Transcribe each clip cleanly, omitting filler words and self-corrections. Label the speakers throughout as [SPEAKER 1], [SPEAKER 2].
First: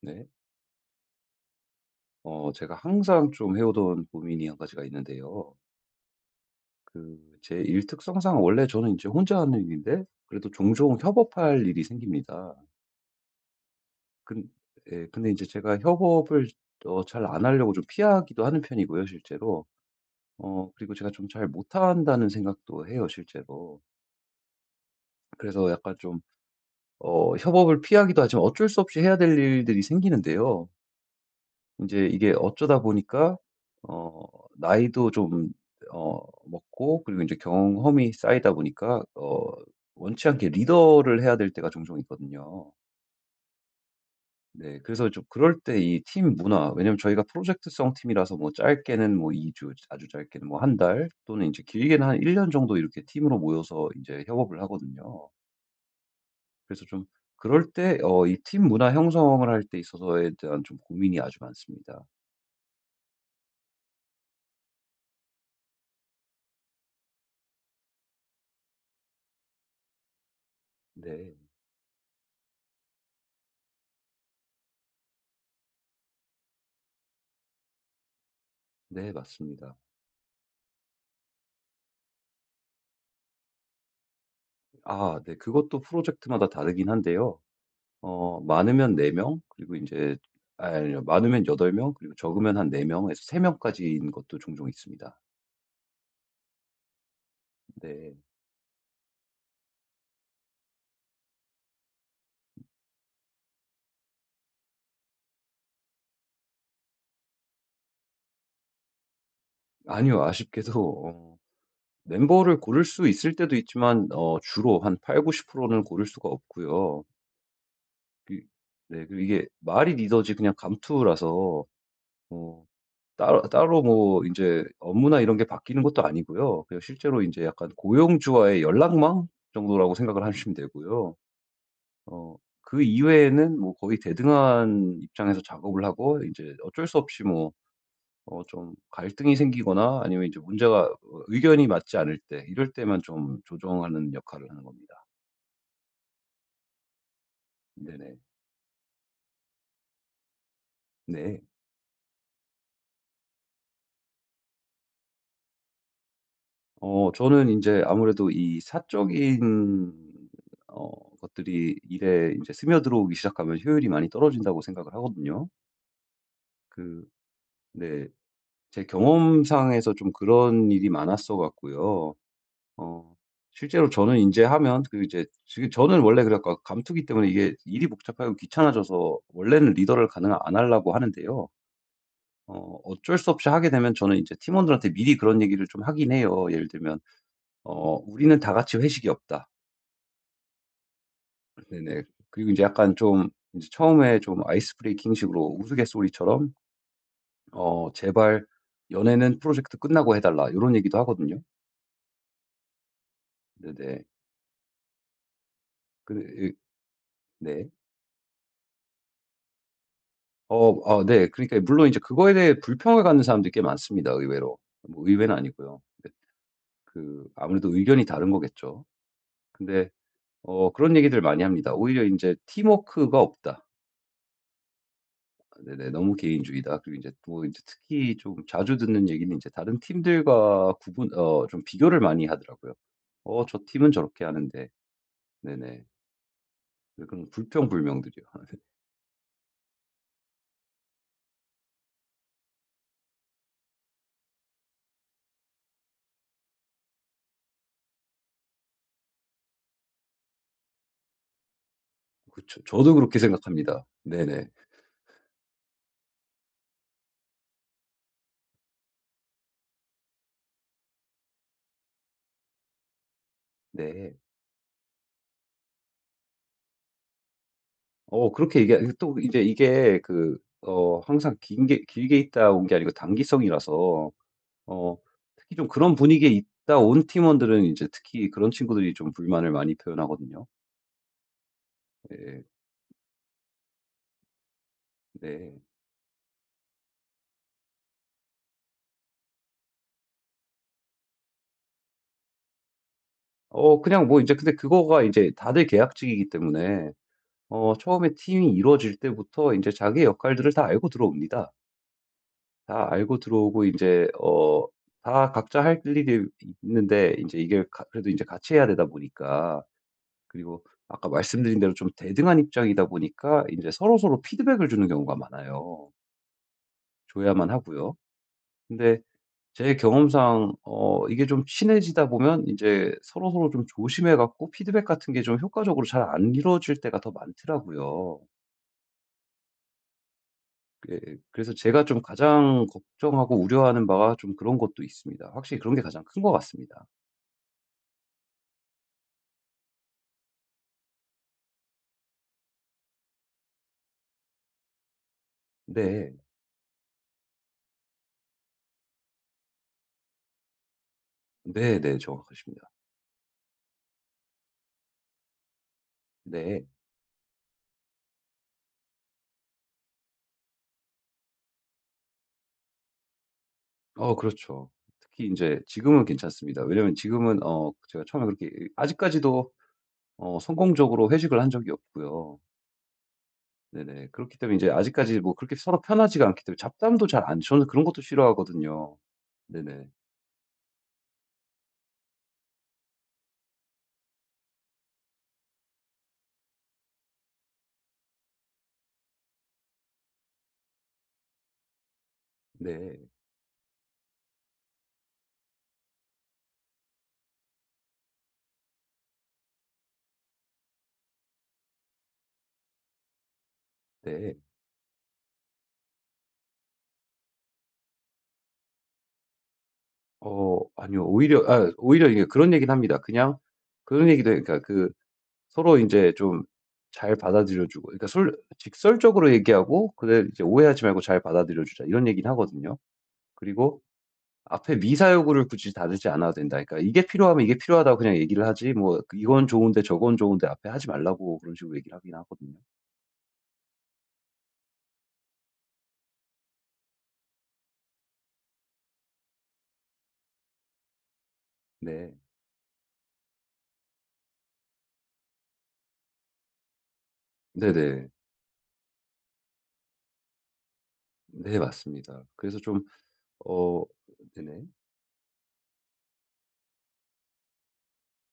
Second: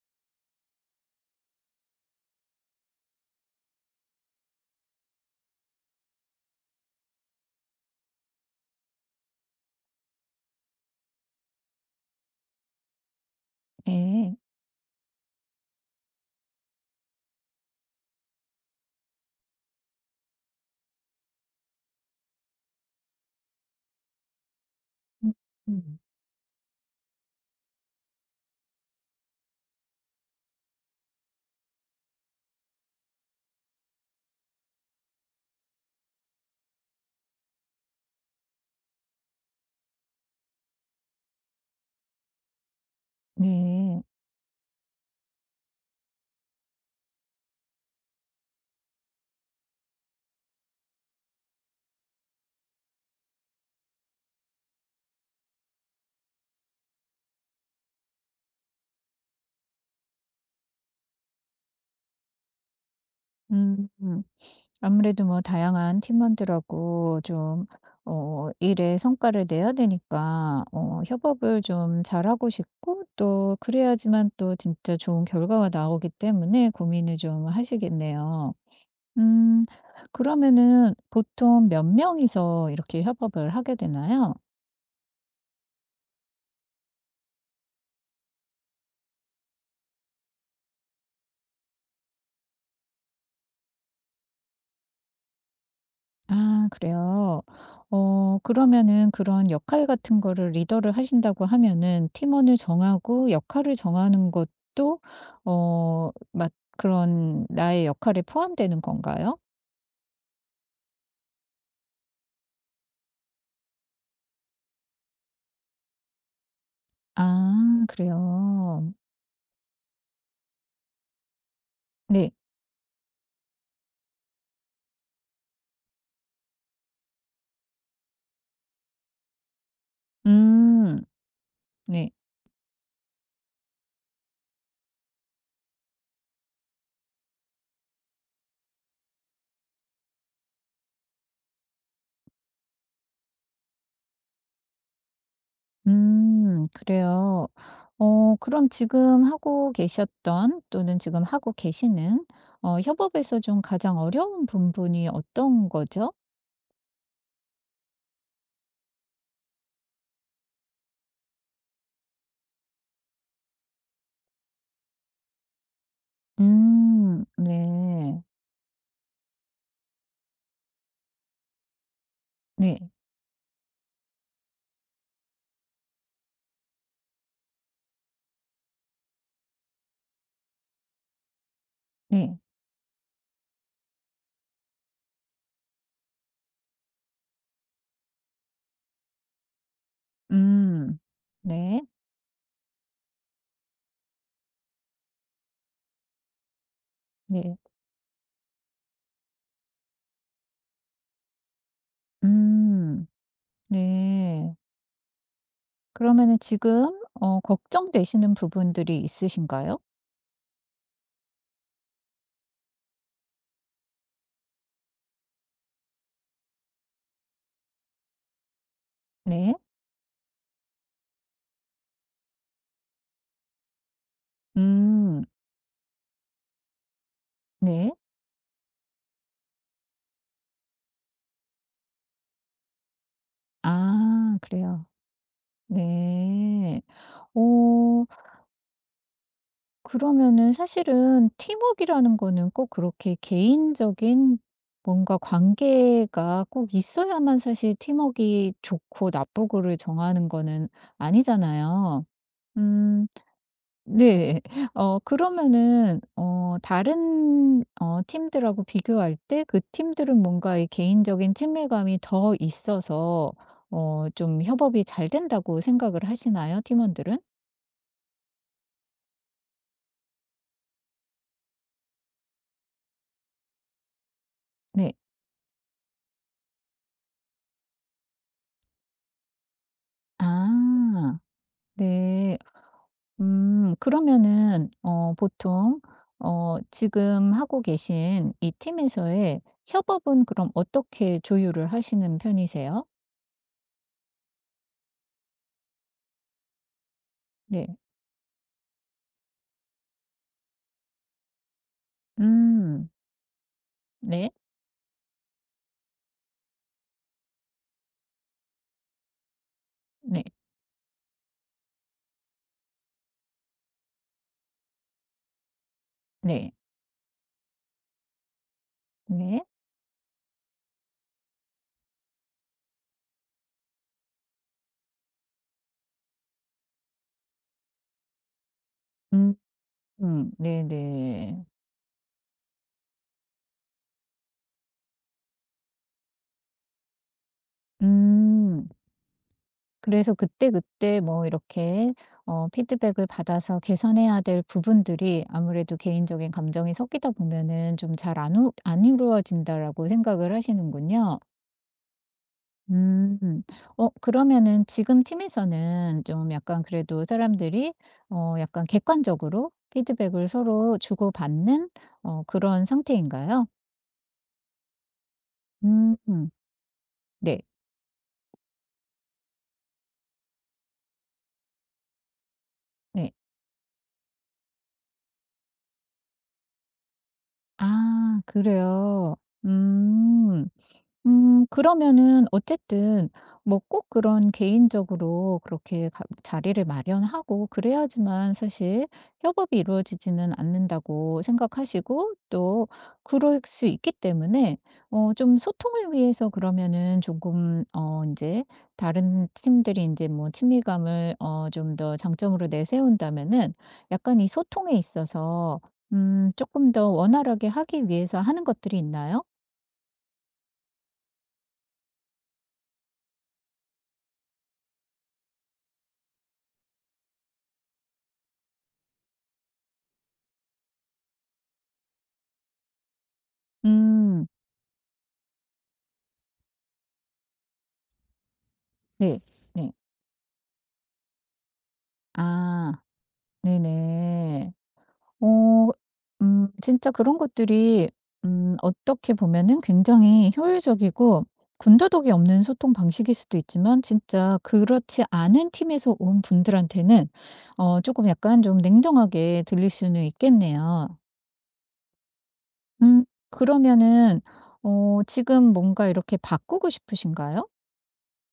[SPEAKER 1] 네. 제가 항상 좀 해오던 고민이 한 가지가 있는데요. 제 일 특성상 원래 저는 이제 혼자 하는 일인데, 그래도 종종 협업할 일이 생깁니다.
[SPEAKER 2] 네.
[SPEAKER 1] 근, 예, 근데 이제 제가 협업을 잘안 하려고 좀 피하기도 하는 편이고요, 실제로. 그리고 제가 좀 잘 못한다는 생각도 해요, 실제로. 그래서 약간 좀, 협업을 피하기도 하지만 어쩔 수 없이 해야 될 일들이 생기는데요. 이제 이게 어쩌다 보니까 어 나이도 좀 어 먹고, 그리고 이제 경험이 쌓이다 보니까 원치 않게 리더를 해야 될 때가 종종 있거든요.
[SPEAKER 2] 네.
[SPEAKER 1] 네. 그래서 좀 그럴 때 이 팀 문화, 왜냐면 저희가 프로젝트성 팀이라서 뭐 짧게는 뭐 2 주, 아주 짧게는 뭐 한 달, 또는 이제 길게는 한 1 년 정도 이렇게 팀으로 모여서 이제 협업을 하거든요. 그래서 좀 그럴 때 이 팀 문화 형성을 할 때 있어서에 대한 좀 고민이 아주 많습니다.
[SPEAKER 2] 음. 음. 아무래도 뭐 다양한 팀원들하고 좀 일에 성과를 내야 되니까
[SPEAKER 1] 네.
[SPEAKER 2] 협업을 좀 잘하고 싶고 또 그래야지만 또 진짜 좋은 결과가 나오기 때문에 고민을 좀 하시겠네요.
[SPEAKER 1] 네,
[SPEAKER 2] 음.
[SPEAKER 1] 맞습니다.
[SPEAKER 2] 그러면은 보통 몇 명이서 이렇게 협업을 하게 되나요?
[SPEAKER 1] 아, 네. 그것도 프로젝트마다 다르긴 한데요. 많으면 네 명, 그리고 이제 아니요, 많으면 8 명, 그리고 적으면 한 4 명에서 3 명까지인 것도 종종 있습니다.
[SPEAKER 2] 아 그래요?
[SPEAKER 1] 네.
[SPEAKER 2] 그러면은 그런 역할 같은 거를 리더를 하신다고 하면은 팀원을 정하고 역할을 정하는 것도 막 그런 나의 역할에 포함되는 건가요?
[SPEAKER 1] 아니요. 아쉽게도 어 멤버를 고를 수 있을 때도 있지만 주로 한 80-90%는 고를 수가 없고요.
[SPEAKER 2] 아
[SPEAKER 1] 그
[SPEAKER 2] 그래요.
[SPEAKER 1] 네. 그리고 이게 말이 리더지 그냥 감투라서
[SPEAKER 2] 네.
[SPEAKER 1] 어 따로 따로 뭐 이제 업무나 이런 게 바뀌는 것도 아니고요. 그냥 실제로 이제 약간 고용주와의 연락망 정도라고 생각을 하시면
[SPEAKER 2] 음.
[SPEAKER 1] 되고요.
[SPEAKER 2] 네.
[SPEAKER 1] 어 그 이외에는 뭐 거의 대등한 입장에서 작업을 하고, 이제 어쩔 수 없이 뭐 좀 갈등이 생기거나 아니면 이제 문제가, 의견이 맞지 않을 때, 이럴 때만 좀 조정하는 역할을 하는 겁니다.
[SPEAKER 2] 그래요.
[SPEAKER 1] 네네.
[SPEAKER 2] 그럼 지금 하고 계셨던 또는 지금
[SPEAKER 1] 네.
[SPEAKER 2] 하고 계시는 협업에서 좀 가장 어려운 부분이 어떤 거죠?
[SPEAKER 1] 저는 이제 아무래도 이 사적인 어 것들이 일에 이제 스며들어오기 시작하면 효율이 많이 떨어진다고 생각을 하거든요. 그
[SPEAKER 2] 음.
[SPEAKER 1] 네.
[SPEAKER 2] 네.
[SPEAKER 1] 제 경험상에서 좀 그런 일이 많았어 갖고요.
[SPEAKER 2] 네.
[SPEAKER 1] 어 실제로 저는 이제 하면 그 이제, 지금 저는 원래 그래 갖고 감투기 때문에 이게 일이 복잡하고 귀찮아져서 원래는 리더를 가능 안 하려고 하는데요.
[SPEAKER 2] 네.
[SPEAKER 1] 어쩔 수 없이 하게 되면 저는 이제 팀원들한테 미리 그런 얘기를 좀 하긴 해요. 예를 들면 "우리는 다 같이 회식이 없다."
[SPEAKER 2] 음. 네.
[SPEAKER 1] 네네. 그리고 이제 약간 좀 이제 처음에 좀 아이스 브레이킹식으로 우스갯소리처럼
[SPEAKER 2] 네.
[SPEAKER 1] "제발 연애는 프로젝트 끝나고 해 달라." 이런 얘기도 하거든요.
[SPEAKER 2] 음.
[SPEAKER 1] 네네.
[SPEAKER 2] 네.
[SPEAKER 1] 그
[SPEAKER 2] 그러면은
[SPEAKER 1] 으,
[SPEAKER 2] 지금
[SPEAKER 1] 네.
[SPEAKER 2] 걱정되시는 부분들이 있으신가요?
[SPEAKER 1] 아, 네. 그러니까 물론 이제 그거에 대해 불평을 갖는 사람들이 꽤 많습니다, 의외로. 뭐 의외는 아니고요. 네. 아무래도 의견이 다른 거겠죠.
[SPEAKER 2] 네.
[SPEAKER 1] 근데 그런 얘기들 많이 합니다. 오히려 이제 "팀워크가 없다."
[SPEAKER 2] 음.
[SPEAKER 1] 네네. 너무 개인주의다. 그리고 이제 또 이제
[SPEAKER 2] 네.
[SPEAKER 1] 특히 좀 자주 듣는 얘기는 이제 다른 팀들과 구분, 좀 비교를 많이 하더라고요. 저 팀은 저렇게
[SPEAKER 2] 아
[SPEAKER 1] 하는데."
[SPEAKER 2] 그래요.
[SPEAKER 1] 네네.
[SPEAKER 2] 네.
[SPEAKER 1] 네, 그런
[SPEAKER 2] 오,
[SPEAKER 1] 불평불명들이요.
[SPEAKER 2] 그러면은 사실은 팀워크라는 거는 꼭 그렇게 개인적인 뭔가 관계가 꼭 있어야만 사실 팀워크가 좋고 나쁘고를 정하는 거는 아니잖아요.
[SPEAKER 1] 그쵸. 저도
[SPEAKER 2] 음.
[SPEAKER 1] 그렇게 생각합니다.
[SPEAKER 2] 네.
[SPEAKER 1] 네네.
[SPEAKER 2] 그러면은 다른 팀들하고 비교할 때 그 팀들은 뭔가 이 개인적인 친밀감이 더 있어서
[SPEAKER 1] 네.
[SPEAKER 2] 좀 협업이 잘 된다고 생각을 하시나요? 팀원들은?
[SPEAKER 1] 그렇게 얘기 이게 또 이제 이게 항상 긴게 길게 있다 온 게 아니고 단기성이라서,
[SPEAKER 2] 네.
[SPEAKER 1] 어 특히 좀 그런 분위기에 있다 온 팀원들은 이제 특히 그런 친구들이 좀 불만을 많이 표현하거든요.
[SPEAKER 2] 아. 네.
[SPEAKER 1] 네.
[SPEAKER 2] 그러면은
[SPEAKER 1] 네.
[SPEAKER 2] 보통 지금 하고 계신 이 팀에서의 협업은 그럼 어떻게 조율을 하시는 편이세요?
[SPEAKER 1] 그냥 뭐 이제 근데, 그거가 이제 다들 계약직이기 때문에
[SPEAKER 2] 네.
[SPEAKER 1] 처음에 팀이 이루어질 때부터 이제 자기 역할들을 다 알고 들어옵니다. 다
[SPEAKER 2] 음.
[SPEAKER 1] 알고 들어오고 이제
[SPEAKER 2] 네.
[SPEAKER 1] 다 각자 할 일이 있는데, 이제 이게 가 그래도 이제 같이 해야 되다 보니까,
[SPEAKER 2] 네.
[SPEAKER 1] 그리고 아까 말씀드린 대로 좀 대등한 입장이다 보니까 이제 서로서로 피드백을 주는 경우가 많아요.
[SPEAKER 2] 네.
[SPEAKER 1] 줘야만 하고요. 근데
[SPEAKER 2] 네.
[SPEAKER 1] 제 경험상 이게 좀 친해지다 보면 인제 서로서로 좀 조심해 갖고 피드백 같은 게 좀 효과적으로 잘 안 이루어질 때가 더 많더라고요.
[SPEAKER 2] 음
[SPEAKER 1] 예.
[SPEAKER 2] 네네.
[SPEAKER 1] 그래서 제가 좀 가장 걱정하고 우려하는 바가 좀 그런 것도 있습니다. 확실히 그런 게 가장 큰 것 같습니다.
[SPEAKER 2] 음. 그래서 그때그때 뭐 이렇게 피드백을 받아서 개선해야 될 부분들이 아무래도
[SPEAKER 1] 네.
[SPEAKER 2] 개인적인 감정이 섞이다 보면은 좀 잘 안 이루어진다라고 생각을 하시는군요.
[SPEAKER 1] 네네. 정확하십니다.
[SPEAKER 2] 음. 그러면은 지금 팀에서는 좀 약간
[SPEAKER 1] 네.
[SPEAKER 2] 그래도 사람들이 약간 객관적으로 피드백을 서로 주고받는 그런 상태인가요?
[SPEAKER 1] 그렇죠. 특히 인제
[SPEAKER 2] 음.
[SPEAKER 1] 지금은 괜찮습니다. 왜냐면 지금은
[SPEAKER 2] 네.
[SPEAKER 1] 제가 처음에 그렇게 아직까지도 성공적으로 회식을 한 적이 없고요.
[SPEAKER 2] 네.
[SPEAKER 1] 네네. 그렇기 때문에 이제 아직까지 뭐 그렇게 서로 편하지가 않기 때문에 잡담도 잘 안 저는 그런 것도
[SPEAKER 2] 아
[SPEAKER 1] 싫어하거든요.
[SPEAKER 2] 그래요?
[SPEAKER 1] 네네.
[SPEAKER 2] 음. 그러면은 어쨌든 뭐 꼭 그런 개인적으로 그렇게 가 자리를 마련하고 그래야지만 사실 협업이 이루어지지는 않는다고 생각하시고 또
[SPEAKER 1] 네.
[SPEAKER 2] 그럴 수 있기 때문에 좀 소통을 위해서 그러면은 조금 이제 다른 팀들이 이제 뭐 친밀감을 좀 더 장점으로 내세운다면은 약간 이
[SPEAKER 1] 네.
[SPEAKER 2] 소통에 있어서 조금 더 원활하게 하기 위해서 하는 것들이 있나요?
[SPEAKER 1] 아니요. 오히려 이게 그런 얘기는 합니다. 그냥 그런 얘기도 해요. 그러니까 서로 이제 좀 잘 받아들여 주고, 그러니까 솔 직설적으로 얘기하고, 그래 이제 "오해하지 말고 잘 받아들여 주자." 이런 얘기는 하거든요. 그리고
[SPEAKER 2] 음.
[SPEAKER 1] 앞에 미사 여구를 굳이 다르지 않아도 된다. 그러니까 "이게 필요하면 이게 필요하다고 그냥 얘기를 하지, 뭐
[SPEAKER 2] 네.
[SPEAKER 1] 이건
[SPEAKER 2] 네.
[SPEAKER 1] 좋은데, 저건 좋은데, 앞에 하지 말라."고, 그런 식으로 얘기를 하긴 하거든요.
[SPEAKER 2] 아 네네. 어 진짜 그런 것들이 어떻게 보면은 굉장히 효율적이고 군더더기
[SPEAKER 1] 네.
[SPEAKER 2] 없는 소통 방식일 수도 있지만 진짜 그렇지 않은 팀에서 온 분들한테는 쪼끔
[SPEAKER 1] 네네.
[SPEAKER 2] 약간 좀 냉정하게 들릴 수는 있겠네요.
[SPEAKER 1] 네, 맞습니다. 그래서 좀
[SPEAKER 2] 음
[SPEAKER 1] 어
[SPEAKER 2] 그러면은
[SPEAKER 1] 네네.
[SPEAKER 2] 지금 뭔가 이렇게 바꾸고 싶으신가요?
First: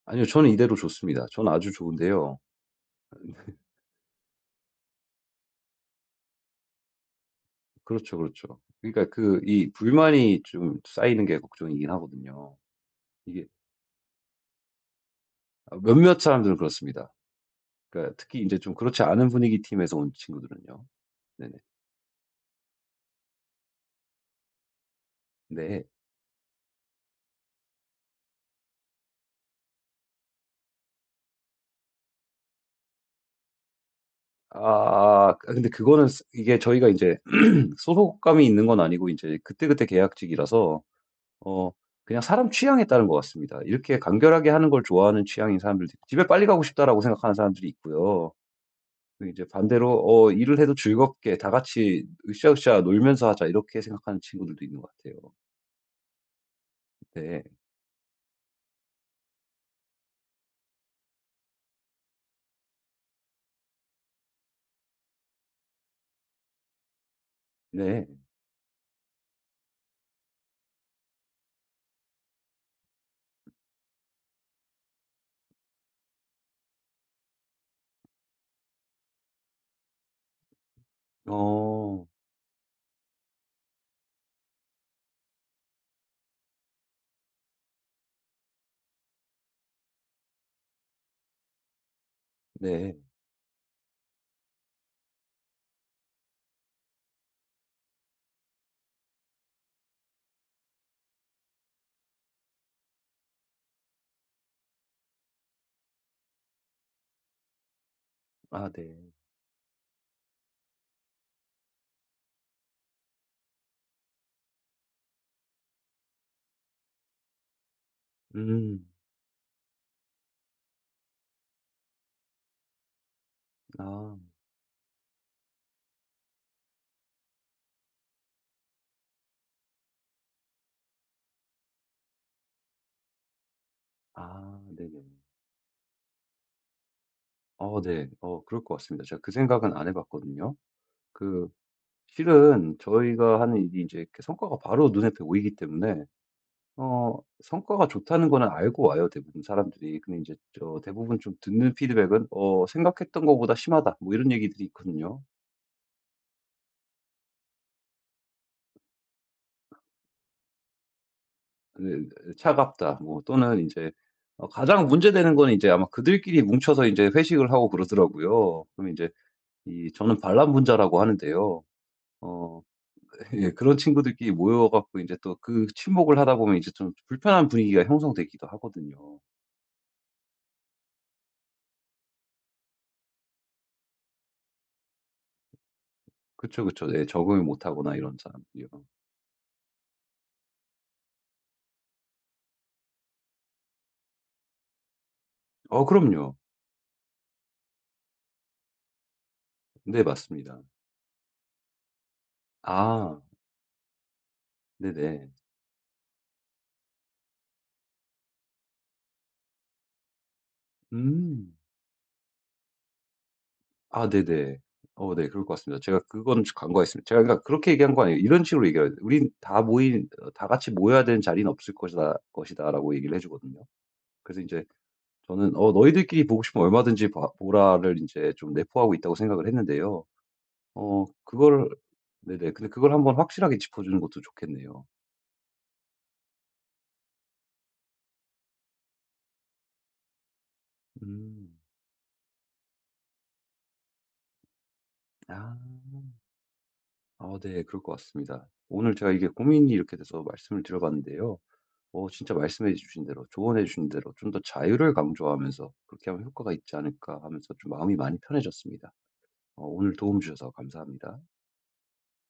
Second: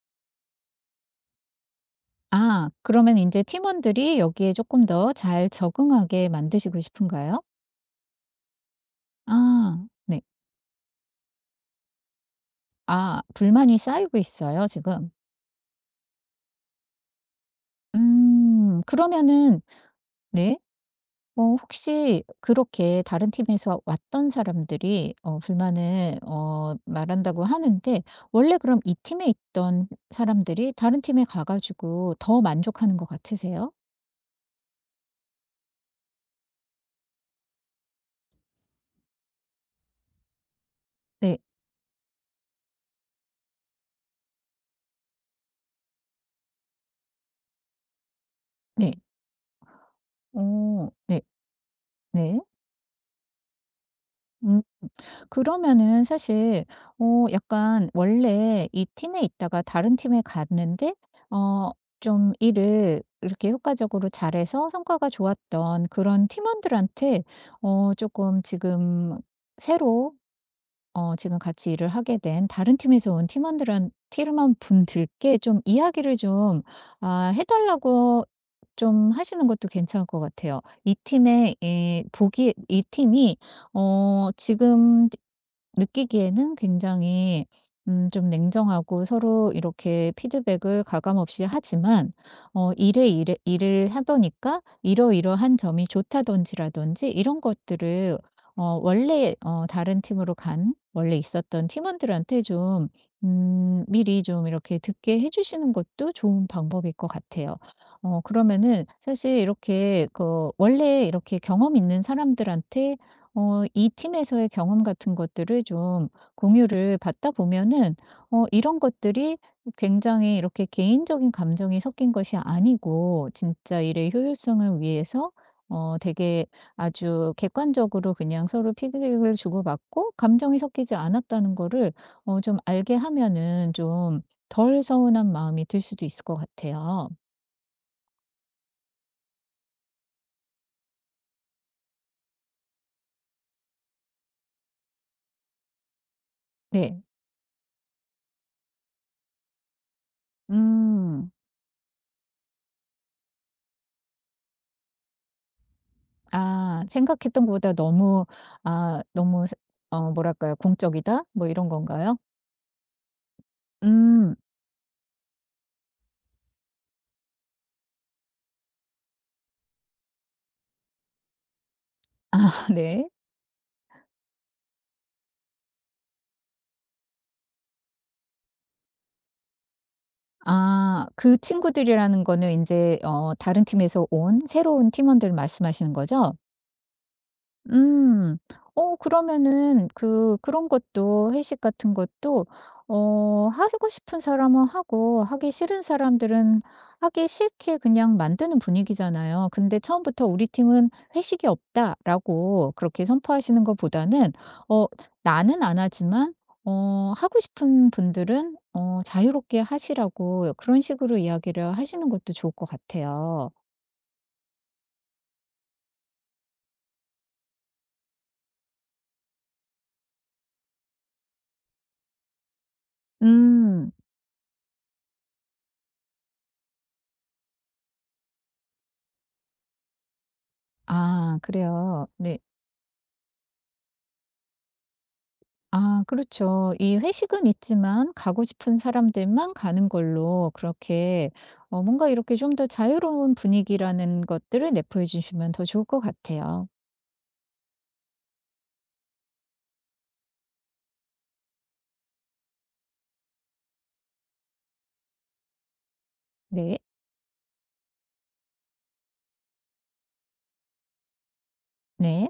[SPEAKER 1] 아니요. 저는 이대로 좋습니다. 저는 아주 좋은데요.
[SPEAKER 2] 아 그러면 인제 팀원들이 여기에 쪼끔 더 잘 적응하게 만드시고 싶은가요?
[SPEAKER 1] 그렇죠, 그렇죠. 그러니까 이
[SPEAKER 2] 아 네.
[SPEAKER 1] 불만이 좀 쌓이는 게 걱정이긴 하거든요.
[SPEAKER 2] 아
[SPEAKER 1] 이게
[SPEAKER 2] 불만이 쌓이고 있어요 지금?
[SPEAKER 1] 아, 몇몇 사람들은 그렇습니다. 그러니까 특히 이제 좀 그렇지 않은
[SPEAKER 2] 그러면은
[SPEAKER 1] 분위기 팀에서 온
[SPEAKER 2] 네.
[SPEAKER 1] 친구들은요. 네네.
[SPEAKER 2] 혹시 그렇게 다른 팀에서 왔던 사람들이
[SPEAKER 1] 네.
[SPEAKER 2] 불만을 말한다고 하는데 원래 그럼 이 팀에 있던 사람들이 다른 팀에 가 가지고 더 만족하는 것 같으세요?
[SPEAKER 1] 아 아, 근데 그거는 이게 저희가 이제 소속감이 있는 건 아니고 이제 그때그때 계약직이라서
[SPEAKER 2] 네.
[SPEAKER 1] 어 그냥 사람 취향에 따른 것 같습니다. 이렇게 간결하게 하는 걸 좋아하는 취향인 사람들도 있고, 집에 빨리 가고 싶다라고 생각하는 사람들이 있고요.
[SPEAKER 2] 네. 네.
[SPEAKER 1] 그리고 이제 반대로 일을 해도
[SPEAKER 2] 어 네.
[SPEAKER 1] 즐겁게 다 같이
[SPEAKER 2] 네.
[SPEAKER 1] 으쌰으쌰 놀면서 하자, 이렇게 생각하는
[SPEAKER 2] 음.
[SPEAKER 1] 친구들도 있는 것 같아요.
[SPEAKER 2] 그러면은 사실
[SPEAKER 1] 네.
[SPEAKER 2] 약간 원래 이 팀에 있다가 다른 팀에 갔는데 어 좀 일을 이렇게 효과적으로 잘해서 성과가 좋았던 그런 팀원들한테
[SPEAKER 1] 네.
[SPEAKER 2] 조금 지금 새로 지금 같이 일을 하게 된 다른 팀에서 온 팀원들한 팀원분들께 좀 이야기를 좀 해 달라고 좀 하시는 것도 괜찮을 것 같아요. 이 팀의 이
[SPEAKER 1] 어
[SPEAKER 2] 보기 이 팀이 지금 느끼기에는 굉장히 좀 냉정하고 서로 이렇게 피드백을 가감 없이 하지만
[SPEAKER 1] 네.
[SPEAKER 2] 일에 일 일을 하더니까 이러이러한 점이 좋다든지라든지 이런 것들을 원래 다른 팀으로 간 원래 있었던 팀원들한테 좀 미리 좀 이렇게 듣게 해 주시는 것도 좋은 방법일 것 같아요.
[SPEAKER 1] 아,
[SPEAKER 2] 그러면은
[SPEAKER 1] 네.
[SPEAKER 2] 사실 이렇게 그 원래 이렇게 경험 있는 사람들한테 이 팀에서의 경험 같은 것들을 좀 공유를 받다 보면은 이런
[SPEAKER 1] 음.
[SPEAKER 2] 것들이 굉장히 이렇게 개인적인 감정이 섞인 것이 아니고 진짜 일의
[SPEAKER 1] 아.
[SPEAKER 2] 효율성을 위해서 되게 아주 객관적으로 그냥 서로 피드백을 주고받고 감정이 섞이지 않았다는 거를 좀 알게 하면은 좀
[SPEAKER 1] 아,
[SPEAKER 2] 덜
[SPEAKER 1] 네네.
[SPEAKER 2] 서운한 마음이 들 수도 있을 것 같아요.
[SPEAKER 1] 네. 그럴 것 같습니다. 제가 그 생각은 안 해 봤거든요. 그 실은 저희가 하는 일이 이제 성과가 바로 눈앞에 보이기 때문에
[SPEAKER 2] 네.
[SPEAKER 1] 어 성과가 좋다는 거는 알고 와요, 대부분 사람들이. 근데 이제 저 대부분
[SPEAKER 2] 음.
[SPEAKER 1] 좀 듣는 피드백은 생각했던 거보다 심하다." 뭐 이런 얘기들이 있거든요.
[SPEAKER 2] 아 생각했던 것보다 너무 너무 세 뭐랄까요? '공적이다.' 뭐 이런
[SPEAKER 1] 네,
[SPEAKER 2] 건가요?
[SPEAKER 1] "차갑다." 뭐, 또는 이제
[SPEAKER 2] 음.
[SPEAKER 1] 가장 문제되는 거는, 제 아마, 그들끼리 뭉쳐서 이제 회식을 하고 그러더라고요. 그럼 이제 이 저는 반란분자라고 하는데요. 어
[SPEAKER 2] 네.
[SPEAKER 1] 예, 그런 친구들끼리 모여 갖고 이제 또 그 친목을 하다 보면 이제 좀 불편한 분위기가 형성되기도 하거든요.
[SPEAKER 2] 아 그 친구들이라는 거는 이제 다른 팀에서 온 새로운 팀원들 말씀하시는 거죠?
[SPEAKER 1] 그쵸, 그쵸. 네, 적응을 못 하거나 이런
[SPEAKER 2] 음.
[SPEAKER 1] 사람들이요.
[SPEAKER 2] 그러면은 그런 것도 회식 같은 것도 하고 싶은 사람은 하고 하기 싫은
[SPEAKER 1] 그럼요.
[SPEAKER 2] 사람들은 하기 싫게 그냥 만드는 분위기잖아요. 근데
[SPEAKER 1] 네,
[SPEAKER 2] 처음부터 "우리
[SPEAKER 1] 맞습니다.
[SPEAKER 2] 팀은 회식이 없다."라고 그렇게
[SPEAKER 1] 아,
[SPEAKER 2] 선포하시는 것보다는 어
[SPEAKER 1] 네네.
[SPEAKER 2] 나는 안 하지만 하고 싶은 분들은 자유롭게 하시라고 그런 식으로
[SPEAKER 1] 음.
[SPEAKER 2] 이야기를 하시는 것도 좋을 것 같아요.
[SPEAKER 1] 아, 네네. 네, 그럴 것 같습니다. 제가 그건 간과했습니다. 제가 그러니까 그렇게 얘기한 거 아니에요. 이런 식으로 얘기해요. "우린 다 모인 다 같이 모여야 되는 자리는 없을 것이다."라고 얘기를 해 주거든요.
[SPEAKER 2] 음.
[SPEAKER 1] 그래서 이제 저는 "너희들끼리 보고 싶으면 얼마든지 봐 보라."를 이제 좀 내포하고 있다고 생각을 했는데요. 어 그
[SPEAKER 2] 아
[SPEAKER 1] 걸
[SPEAKER 2] 그래요? 네.
[SPEAKER 1] 네네. 근데 그걸 한번 확실하게 짚어 주는 것도 좋겠네요.
[SPEAKER 2] 아 그렇죠. 이 회식은 있지만 가고 싶은 사람들만 가는 걸로 그렇게
[SPEAKER 1] 음.
[SPEAKER 2] 뭔가 이렇게 좀 더 자유로운 분위기라는 것들을 내포해 주시면
[SPEAKER 1] 아.
[SPEAKER 2] 더 좋을 것 같아요.
[SPEAKER 1] 아, 네. 그럴 것 같습니다. 오늘 제가 이게 고민이 이렇게 돼서 말씀을 드려봤는데요. 진짜 말씀해 주신 대로, 조언해 주신 대로 좀 더 자유를 강조하면서 '그렇게 하면 효과가 있지
[SPEAKER 2] 네.
[SPEAKER 1] 않을까.' 하면서 좀 마음이 많이 편해졌습니다. 오늘 도움 주셔서 감사합니다.
[SPEAKER 2] 네.